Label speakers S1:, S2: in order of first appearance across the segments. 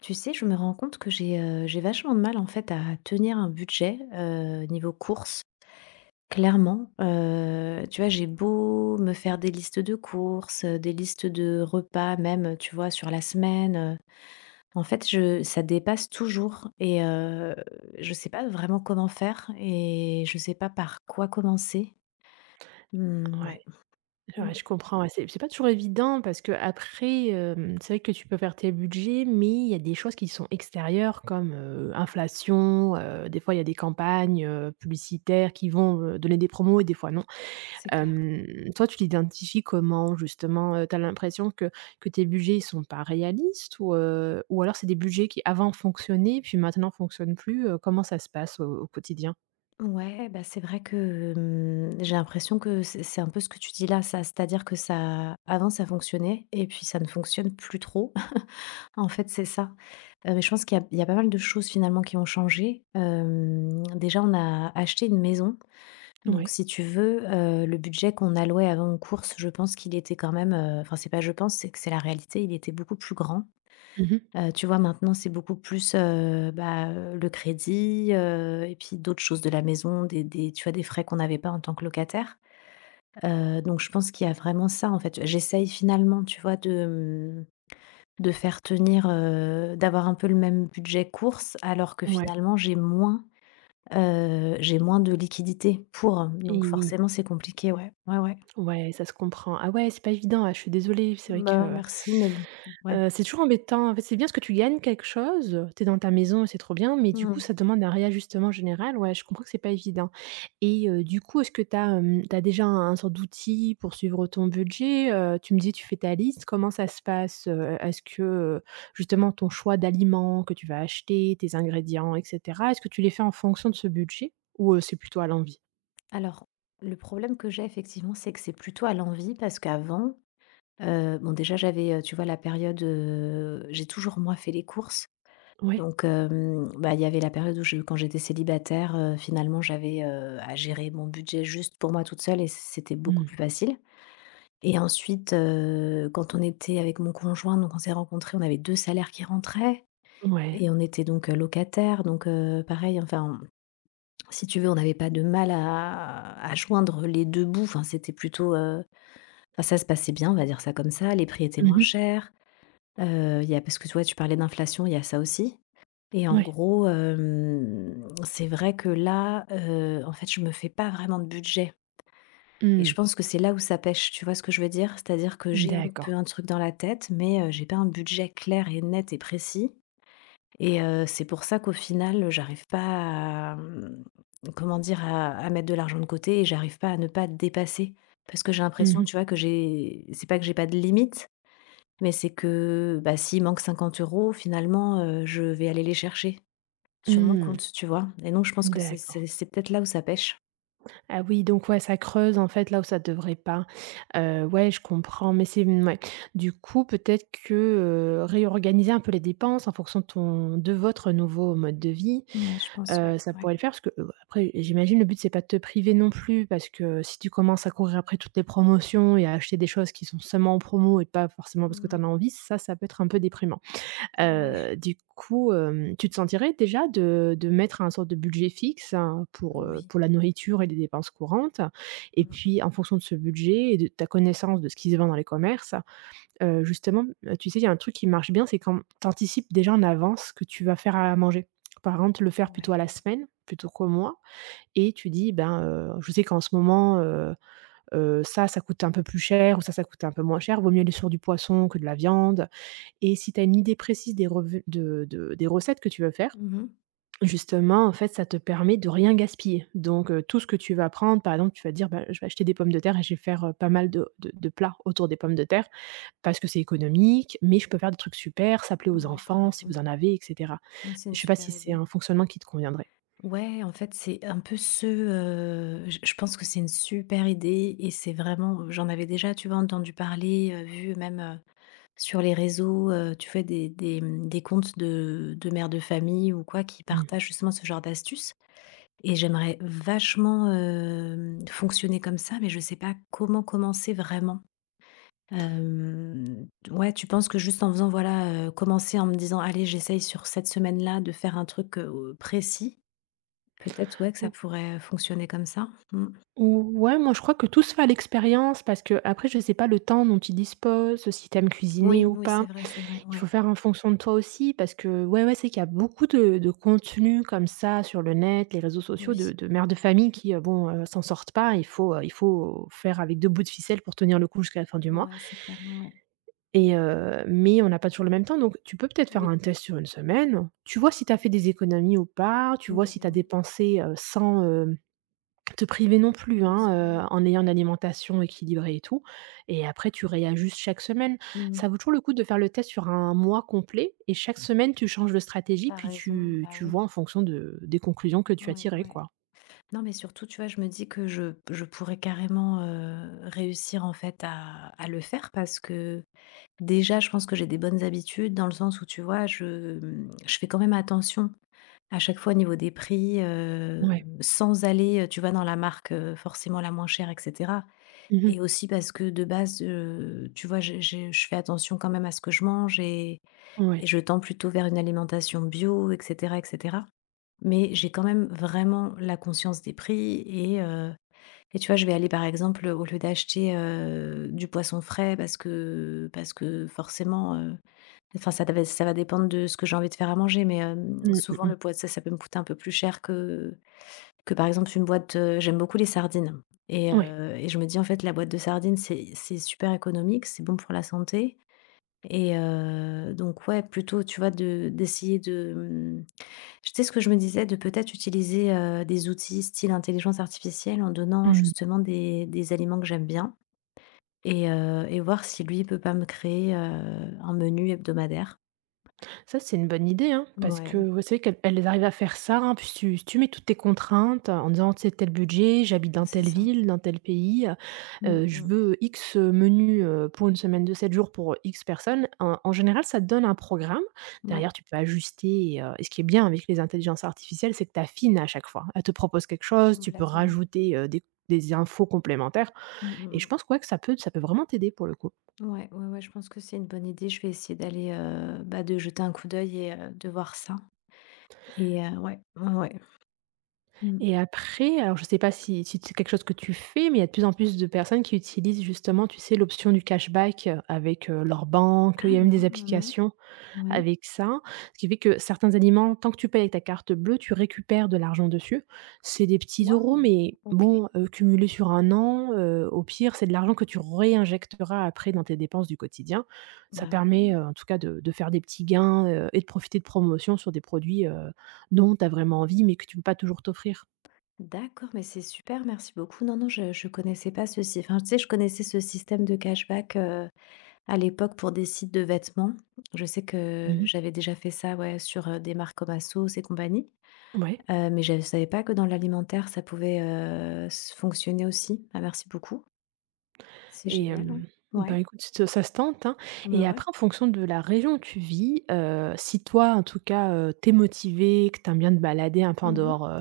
S1: Tu sais, je me rends compte que j'ai vachement de mal, en fait, à tenir un budget, niveau courses, clairement. Tu vois, j'ai beau me faire des listes de courses, des listes de repas même, tu vois, sur la semaine, en fait, je ça dépasse toujours et je sais pas vraiment comment faire et je sais pas par quoi commencer. Mmh,
S2: Ouais,
S1: ouais, mmh,
S2: ouais, je comprends, ouais, c'est pas toujours évident parce qu'après, c'est vrai que tu peux faire tes budgets, mais il y a des choses qui sont extérieures comme, inflation, des fois il y a des campagnes, publicitaires qui vont, donner des promos et des fois non.
S1: c'est clair.
S2: Hem, toi tu l'identifies comment justement? Tu as l'impression que tes budgets ils sont pas réalistes ou alors c'est des budgets qui avant fonctionnaient puis maintenant fonctionnent plus, comment ça se passe au quotidien?
S1: Ouais, bah, c'est vrai que, j'ai l'impression que c'est un peu ce que tu dis là, ça. C'est-à-dire que ça avant ça fonctionnait et puis ça ne fonctionne plus trop. En fait, c'est ça. Mais je pense qu'il y a pas mal de choses finalement qui ont changé. Déjà on a acheté une maison, donc
S2: Ouais.
S1: si tu veux, le budget qu'on allouait avant aux courses, je pense qu'il était quand même, enfin c'est pas je pense, c'est que c'est la réalité, il était beaucoup plus grand.
S2: Mmh.
S1: Tu vois, maintenant, c'est beaucoup plus, le crédit, et puis d'autres choses de la maison, des tu vois, des frais qu'on n'avait pas en tant que locataire. Donc je pense qu'il y a vraiment ça, en fait. J'essaye finalement, tu vois, de, de faire tenir, d'avoir un peu le même budget courses, alors que
S2: Ouais.
S1: finalement j'ai moins de liquidité pour,
S2: Et
S1: donc
S2: oui.
S1: forcément c'est compliqué, ouais. Ouais, ouais.
S2: Ouais, ça se comprend. Ah ouais, c'est pas évident, ah, je suis désolée, c'est vrai
S1: Bah,
S2: que,
S1: merci, mais bon, ouais.
S2: c'est toujours embêtant. En fait, c'est bien parce que tu gagnes quelque chose, tu es dans ta maison et c'est trop bien, mais du coup,
S1: Mmh
S2: ça demande un réajustement général. Ouais, je comprends que c'est pas évident et du coup, est-ce que tu as, tu as déjà un sorte d'outil pour suivre ton budget? Tu me dis tu fais ta liste, comment ça se passe? Est-ce que, justement ton choix d'aliments que tu vas acheter, tes ingrédients et cetera, est-ce que tu les fais en fonction de ce budget ou, c'est plutôt à l'envie?
S1: Alors, le problème que j'ai effectivement, c'est que c'est plutôt à l'envi parce qu'avant, bon déjà j'avais, tu vois la période, j'ai toujours moi fait les courses
S2: Ouais.
S1: donc bah, il y avait la période où je quand j'étais célibataire, finalement j'avais, à gérer mon budget juste pour moi toute seule et c'était beaucoup plus
S2: Mmh.
S1: facile et ensuite, quand on était avec mon conjoint, donc on s'est rencontrés, on avait 2 salaires qui rentraient
S2: Ouais.
S1: et on était donc, locataires donc pareil enfin, si tu veux, on n'avait pas de mal à joindre les 2 bouts, enfin c'était plutôt, enfin ça se passait bien, on va dire ça comme ça. Les prix étaient
S2: Mmh
S1: moins
S2: mh.
S1: chers. Il y a parce que tu vois, tu parlais d'inflation, il y a ça aussi et en
S2: Ouais.
S1: gros, c'est vrai que là, en fait, je me fais pas vraiment de budget et je
S2: Mmh.
S1: pense que c'est là où ça pêche, tu vois ce que je veux dire? C'est-à-dire que j'ai un peu
S2: D'accord.
S1: un truc dans la tête, mais j'ai pas un budget clair et net et précis et c'est pour ça qu'au final, j'arrive pas à, comment dire? À mettre de l'argent de côté et j'arrive pas à ne pas dépasser parce que j'ai
S2: Mmh
S1: l'impression,
S2: mh.
S1: tu vois, que j'ai c'est pas que j'ai pas de limite, mais c'est que, bah, s'il manque 50 euros finalement, je vais aller les chercher sur mon
S2: Mmh.
S1: compte, tu vois? Et donc je pense que c'est
S2: D'accord.
S1: c'est c'est peut-être là où ça pêche.
S2: Ah oui, donc ouais, ça creuse, en fait, là où ça devrait pas. Ouais, je comprends, mais c'est mouais. Du coup, peut-être que, réorganiser un peu les dépenses en fonction de ton de votre nouveau mode de vie,
S1: Ouais, je pense, ouais,
S2: ça
S1: ouais.
S2: pourrait le faire parce que, après, j'imagine le but, c'est pas de te priver non plus parce que si tu commences à courir après toutes les promotions et à acheter des choses qui sont seulement en promo et pas forcément parce que tu
S1: Mmh.
S2: en as envie, ça peut être un peu déprimant.
S1: Ouais,
S2: Du coup, tu te sentirais déjà de mettre un sorte de budget fixe, hein, pour, heu,
S1: oui.
S2: pour la nourriture et les dépenses courantes et
S1: Mmh.
S2: puis en fonction de ce budget et de ta connaissance de ce qui se vend dans les commerces, justement, tu sais, il y a un truc qui marche bien, c'est quand tu anticipes déjà en avance ce que tu vas faire à manger. Par exemple, le faire plutôt à la
S1: Ouais.
S2: semaine plutôt qu'au mois et tu dis: «Ben, je sais qu'en ce moment, ça coûte un peu plus cher ou ça coûte un peu moins cher. Vaut mieux aller sur du poisson que de la viande». Et si tu as une idée précise des revu de des recettes que tu veux faire,
S1: Mmh,
S2: justement, en fait, ça te permet de rien gaspiller. Donc, tout ce que tu vas prendre, par exemple, tu vas dire: «Bah, je vais acheter des pommes de terre et je vais faire, pas mal de plats autour des pommes de terre parce que c'est économique, mais je peux faire des trucs super, ça plaît aux
S1: ouais, t'as
S2: enfants si
S1: raison.
S2: vous en avez» et cetera.
S1: Moi c'est une
S2: Je sais pas
S1: super
S2: si c'est
S1: idée.
S2: un fonctionnement qui te conviendrait?
S1: Ouais, en fait, c'est un peu ce, je pense que c'est une super idée et c'est vraiment j'en avais déjà, tu vois, entendu parler, vu même, sur les réseaux, tu fais des comptes de mères de famille ou quoi qui
S2: Mmh.
S1: partagent justement ce genre d'astuces et j'aimerais vachement, fonctionner comme ça, mais je sais pas comment commencer vraiment. Ouais, tu penses que juste en faisant voilà, commencer en me disant: «Allez, j'essaye sur cette semaine-là de faire un truc, précis», peut-être, ouais, que ça
S2: Ou
S1: pourrait fonctionner comme ça? Mmh.
S2: ouais, moi, je crois que tout se fait à l'expérience parce que après je sais pas le temps dont tu disposes, si t'aimes cuisiner
S1: Oui,
S2: ou
S1: oui,
S2: pas.
S1: c'est vrai,
S2: Il faut
S1: ouais.
S2: faire en fonction de toi aussi parce que ouais, ouais, c'est qu'il y a beaucoup de contenus comme ça sur le net, les réseaux sociaux de
S1: Oui.
S2: de mères de famille qui, bon, s'en sortent pas. Il faut faire avec 2 bouts de ficelle pour tenir le coup jusqu'à la fin du mois
S1: Ouais, c'est clair, ouais, ouais.
S2: et mais on n'a pas toujours le même temps donc tu peux peut-être faire
S1: Oui.
S2: un test sur une semaine. Tu vois si tu as fait des économies ou pas, tu vois
S1: Oui,
S2: si tu as
S1: oui.
S2: dépensé, 100, te priver non plus,
S1: Oui, oui,
S2: hein,
S1: oui.
S2: en ayant une alimentation équilibrée et tout et après tu réajustes chaque semaine. Ça
S1: Mmh
S2: vaut toujours le coup de faire le test sur un mois complet et chaque semaine tu changes de stratégie
S1: T'as
S2: puis
S1: raison,
S2: tu
S1: bah
S2: tu
S1: oui,
S2: vois en fonction de des conclusions que tu as
S1: ouais,
S2: tirées,
S1: ouais.
S2: quoi.
S1: Non, mais surtout, tu vois, je me dis que je pourrais carrément réussir en fait à le faire parce que déjà, je pense que j'ai des bonnes habitudes dans le sens où, tu vois, je fais quand même attention à chaque fois au niveau des prix,
S2: Ouais.
S1: sans aller, tu vois, dans la marque forcément la moins chère, etc.
S2: Mmh.
S1: Et aussi parce que de base, tu vois, je fais attention quand même à ce que je mange, et
S2: Ouais.
S1: je tends plutôt vers une alimentation bio, et cetera, et cetera. Mais j'ai quand même vraiment la conscience des prix et tu vois, je vais aller, par exemple, au lieu d'acheter, du poisson frais parce que forcément, enfin, ça va dépendre de ce que j'ai envie de faire à manger, mais,
S2: Mmh, mmh
S1: souvent
S2: mh.
S1: le poisson ça peut me coûter un peu plus cher que par exemple, une boîte, j'aime beaucoup les sardines et
S2: Ouais.
S1: heu, et je me dis: «En fait, la boîte de sardines, c'est super économique, c'est bon pour la santé». Et donc ouais, plutôt, tu vois, de, d'essayer de, tu sais ce que je me disais? De peut-être utiliser, des outils style intelligence artificielle en donnant
S2: Mmh.
S1: justement des aliments que j'aime bien et voir si lui peut pas me créer, un menu hebdomadaire.
S2: Ça, c'est une bonne idée, hein, parce que
S1: Ouais,
S2: ouais, c'est qu'elles arrivent à faire ça, hein. Puis si tu mets toutes tes contraintes en disant: «C'est tel budget, j'habite dans
S1: c'est
S2: telle
S1: ça.
S2: ville, dans tel pays,
S1: Mmh
S2: je
S1: mh.
S2: veux X menus, pour une semaine de 7 jours pour X personnes». En général, ça te donne un programme.
S1: Ouais,
S2: Derrière, tu peux ajuster et ce qui est bien avec les intelligences artificielles, c'est que tu affines à chaque fois. Elle te propose quelque chose, tu peux
S1: complètement.
S2: rajouter, des infos complémentaires
S1: Mmh mh
S2: et je
S1: mh.
S2: pense quoi que ça peut vraiment t'aider pour le coup.
S1: Ouais, ouais, ouais, je pense que c'est une bonne idée. Je vais essayer d'aller, de jeter un coup d'œil et de voir ça et ouais, ouais, ouais. Mmh.
S2: Et après, alors je sais pas si c'est quelque chose que tu fais, mais il y a de plus en plus de personnes qui utilisent justement, tu sais, l'option du cashback, avec, leur banque, il
S1: Ah
S2: y a même
S1: non,
S2: des
S1: non, non.
S2: applications
S1: Ouais.
S2: avec ça. Ce qui fait que certains aliments, tant que tu payes avec ta carte bleue, tu récupères de l'argent dessus. C'est des petits euros,
S1: Waouh!
S2: mais
S1: OK.
S2: bon, cumulés sur un an, au pire, c'est de l'argent que tu réinjecteras après dans tes dépenses du quotidien. Ça
S1: Bah,
S2: permet,
S1: ouais.
S2: en tout cas de faire des petits gains, et de profiter de promotions sur des produits, dont tu as vraiment envie, mais que tu peux pas toujours t'offrir.
S1: D'accord, mais c'est super, merci beaucoup. Non, non, je connaissais pas ceci. Enfin, tu sais, je connaissais ce système de cashback, à l'époque pour des sites de vêtements. Je sais que
S2: Mmh mh.
S1: j'avais déjà fait ça, ouais, sur, des marques comme ASOS et compagnie,
S2: Ouais
S1: mais je ne savais pas que dans l'alimentaire, ça pouvait, s fonctionner aussi. Bah, merci beaucoup. C'est
S2: et
S1: génial, hein.
S2: ben,
S1: Ouais,
S2: écoute, ça se tente, hein,
S1: bah,
S2: et
S1: ouais.
S2: après en fonction de la région où tu vis, si toi, en tout cas, tu es motivée, que tu aimes bien te balader un peu en
S1: Mmh,
S2: dehors,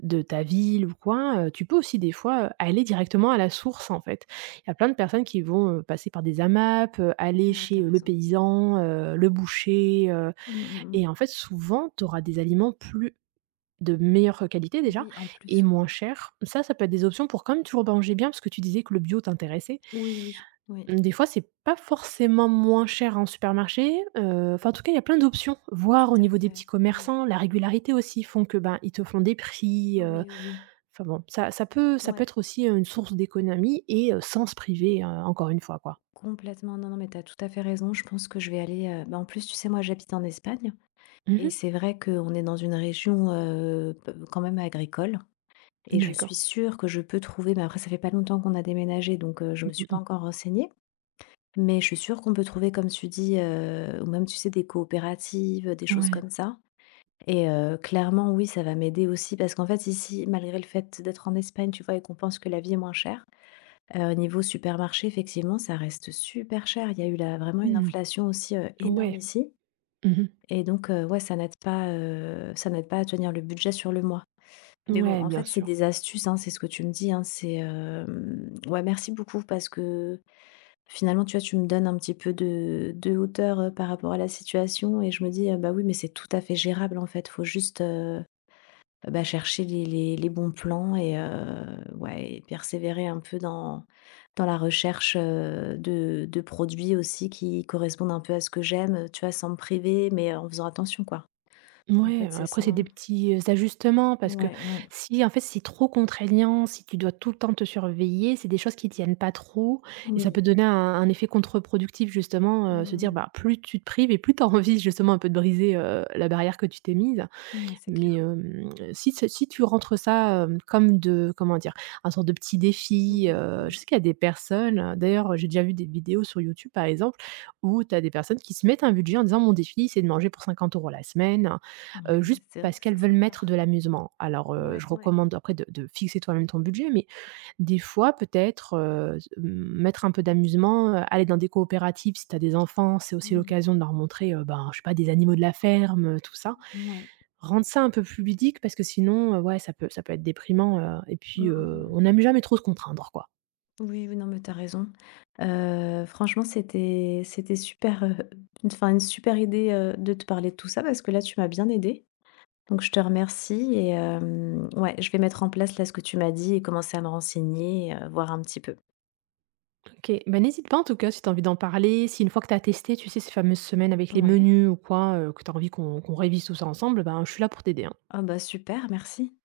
S2: de ta ville ou quoi, tu peux aussi des fois, aller directement à la source, en fait. Il y a plein de personnes qui vont, passer par des AMAP, aller
S1: ouais, t'as
S2: chez, le
S1: raison.
S2: paysan, le boucher,
S1: Mmh mh, mmh.
S2: et en fait, souvent, tu auras des aliments plus de meilleure qualité déjà
S1: Oui, en
S2: et
S1: plus, ouais,
S2: moins
S1: ouais.
S2: chers. Ça peut être des options pour quand même toujours manger bien parce que tu disais que le bio t'intéressait.
S1: Oui, oui, oui,
S2: Mmh, des fois, c'est pas forcément moins cher en supermarché, enfin, en tout cas, il y a plein d'options. Voir
S1: tout
S2: au
S1: à
S2: niveau des
S1: fait.
S2: petits
S1: Ouais.
S2: commerçants, la régularité aussi font que, ben, ils te font des prix,
S1: Oui, oui, oui.
S2: enfin bon, ça peut
S1: Ouais,
S2: être aussi, une source d'économie et sans se priver, encore une fois, quoi.
S1: complètement. Non, non, mais t'as tout à fait raison. Je pense que je vais aller, bah, en plus, tu sais, moi, j'habite en Espagne et
S2: Mmh.
S1: c'est vrai qu'on est dans une région quand même agricole. Et je
S2: D'accord.
S1: suis sûre que je peux trouver. Mais après, ça fait pas longtemps qu'on a déménagé, donc je me
S2: Mmh
S1: suis
S2: mh
S1: pas
S2: mh.
S1: encore renseignée. Mais je suis sûre qu'on peut trouver, comme tu dis, ou même, tu sais, des coopératives, des choses
S2: Ouais.
S1: comme ça. Et clairement, oui, ça va m'aider aussi parce qu'en fait, ici, malgré le fait d'être en Espagne, tu vois, et qu'on pense que la vie est moins chère. Niveau supermarché, effectivement, ça reste super cher. Il y a eu là vraiment une
S2: Mmh.
S1: inflation aussi, énorme
S2: Ouais.
S1: ici
S2: Mmh.
S1: et donc ouais, ça n'aide pas à tenir le budget sur le mois. Mais bon,
S2: Ouais,
S1: en
S2: bien
S1: fait, c'est
S2: sûr.
S1: des astuces, hein, c'est ce que tu me dis, hein, c'est, hem ouais, merci beaucoup parce que finalement, tu vois, tu me donnes un petit peu de hauteur, par rapport à la situation et je me dis: «Bah, oui, mais c'est tout à fait gérable, en fait». Faut juste, bah, chercher les bons plans et ouais et persévérer un peu dans la recherche, de produits aussi qui correspondent un peu à ce que j'aime, tu vois? Sans me priver, mais en faisant attention, quoi. En
S2: Ouais,
S1: fait, c'est ça,
S2: après c'est
S1: hein.
S2: des petits, ajustements parce que
S1: Ouais, ouais,
S2: si en fait, c'est trop contraignant, si tu dois tout le temps te surveiller, c'est des choses qui tiennent pas trop et ça
S1: oui.
S2: peut donner un effet contre-productif justement, se dire,
S1: Mmh.
S2: bah, plus tu te prives et plus tu as envie justement un peu de briser, la barrière que tu t'es mise.
S1: Ouais, c'est
S2: Mais
S1: clair.
S2: hem, si t si tu rentres ça, comme de comment dire? Un sorte de petit défi,
S1: Oui,
S2: je
S1: oui.
S2: sais qu'il y a des personnes, d'ailleurs, j'ai déjà vu des vidéos sur YouTube, par exemple, où tu as des personnes qui se mettent un budget en disant: «Mon défi, c'est de manger pour 50 € la semaine»,
S1: Ouais,
S2: juste
S1: c'est vrai
S2: parce
S1: que
S2: qu'elles
S1: c'est
S2: veulent
S1: sympa.
S2: mettre de l'amusement. Alors,
S1: Ouais,
S2: je
S1: ouais.
S2: recommande après de fixer toi-même ton budget, mais des fois, peut-être, mettre un peu d'amusement, aller dans des coopératives si tu as des enfants, c'est aussi
S1: Mmh.
S2: l'occasion de leur montrer, ben, je sais pas, des animaux de la ferme, tout ça.
S1: Ouais.
S2: Rendre ça un peu plus ludique parce que sinon, ouais, ça peut être déprimant, et
S1: Mmh
S2: puis,
S1: mh, mmh.
S2: on n'aime jamais trop se contraindre, quoi.
S1: Oui, oui, non, mais t'as raison. Franchement, c'était super, une enfin, une super idée, de te parler de tout ça parce que là, tu m'as bien aidée. Donc je te remercie et ouais, je vais mettre en place là ce que tu m'as dit et commencer à me renseigner, voir un petit peu.
S2: OK, bah, n'hésite pas en tout cas si tu as envie d'en parler, si une fois que tu as testé, tu sais, ces fameuses semaines avec les
S1: Ouais.
S2: menus ou quoi, que tu as envie qu'on révise tout ça ensemble, ben, je suis là pour t'aider, hein.
S1: Ah bah, super, merci.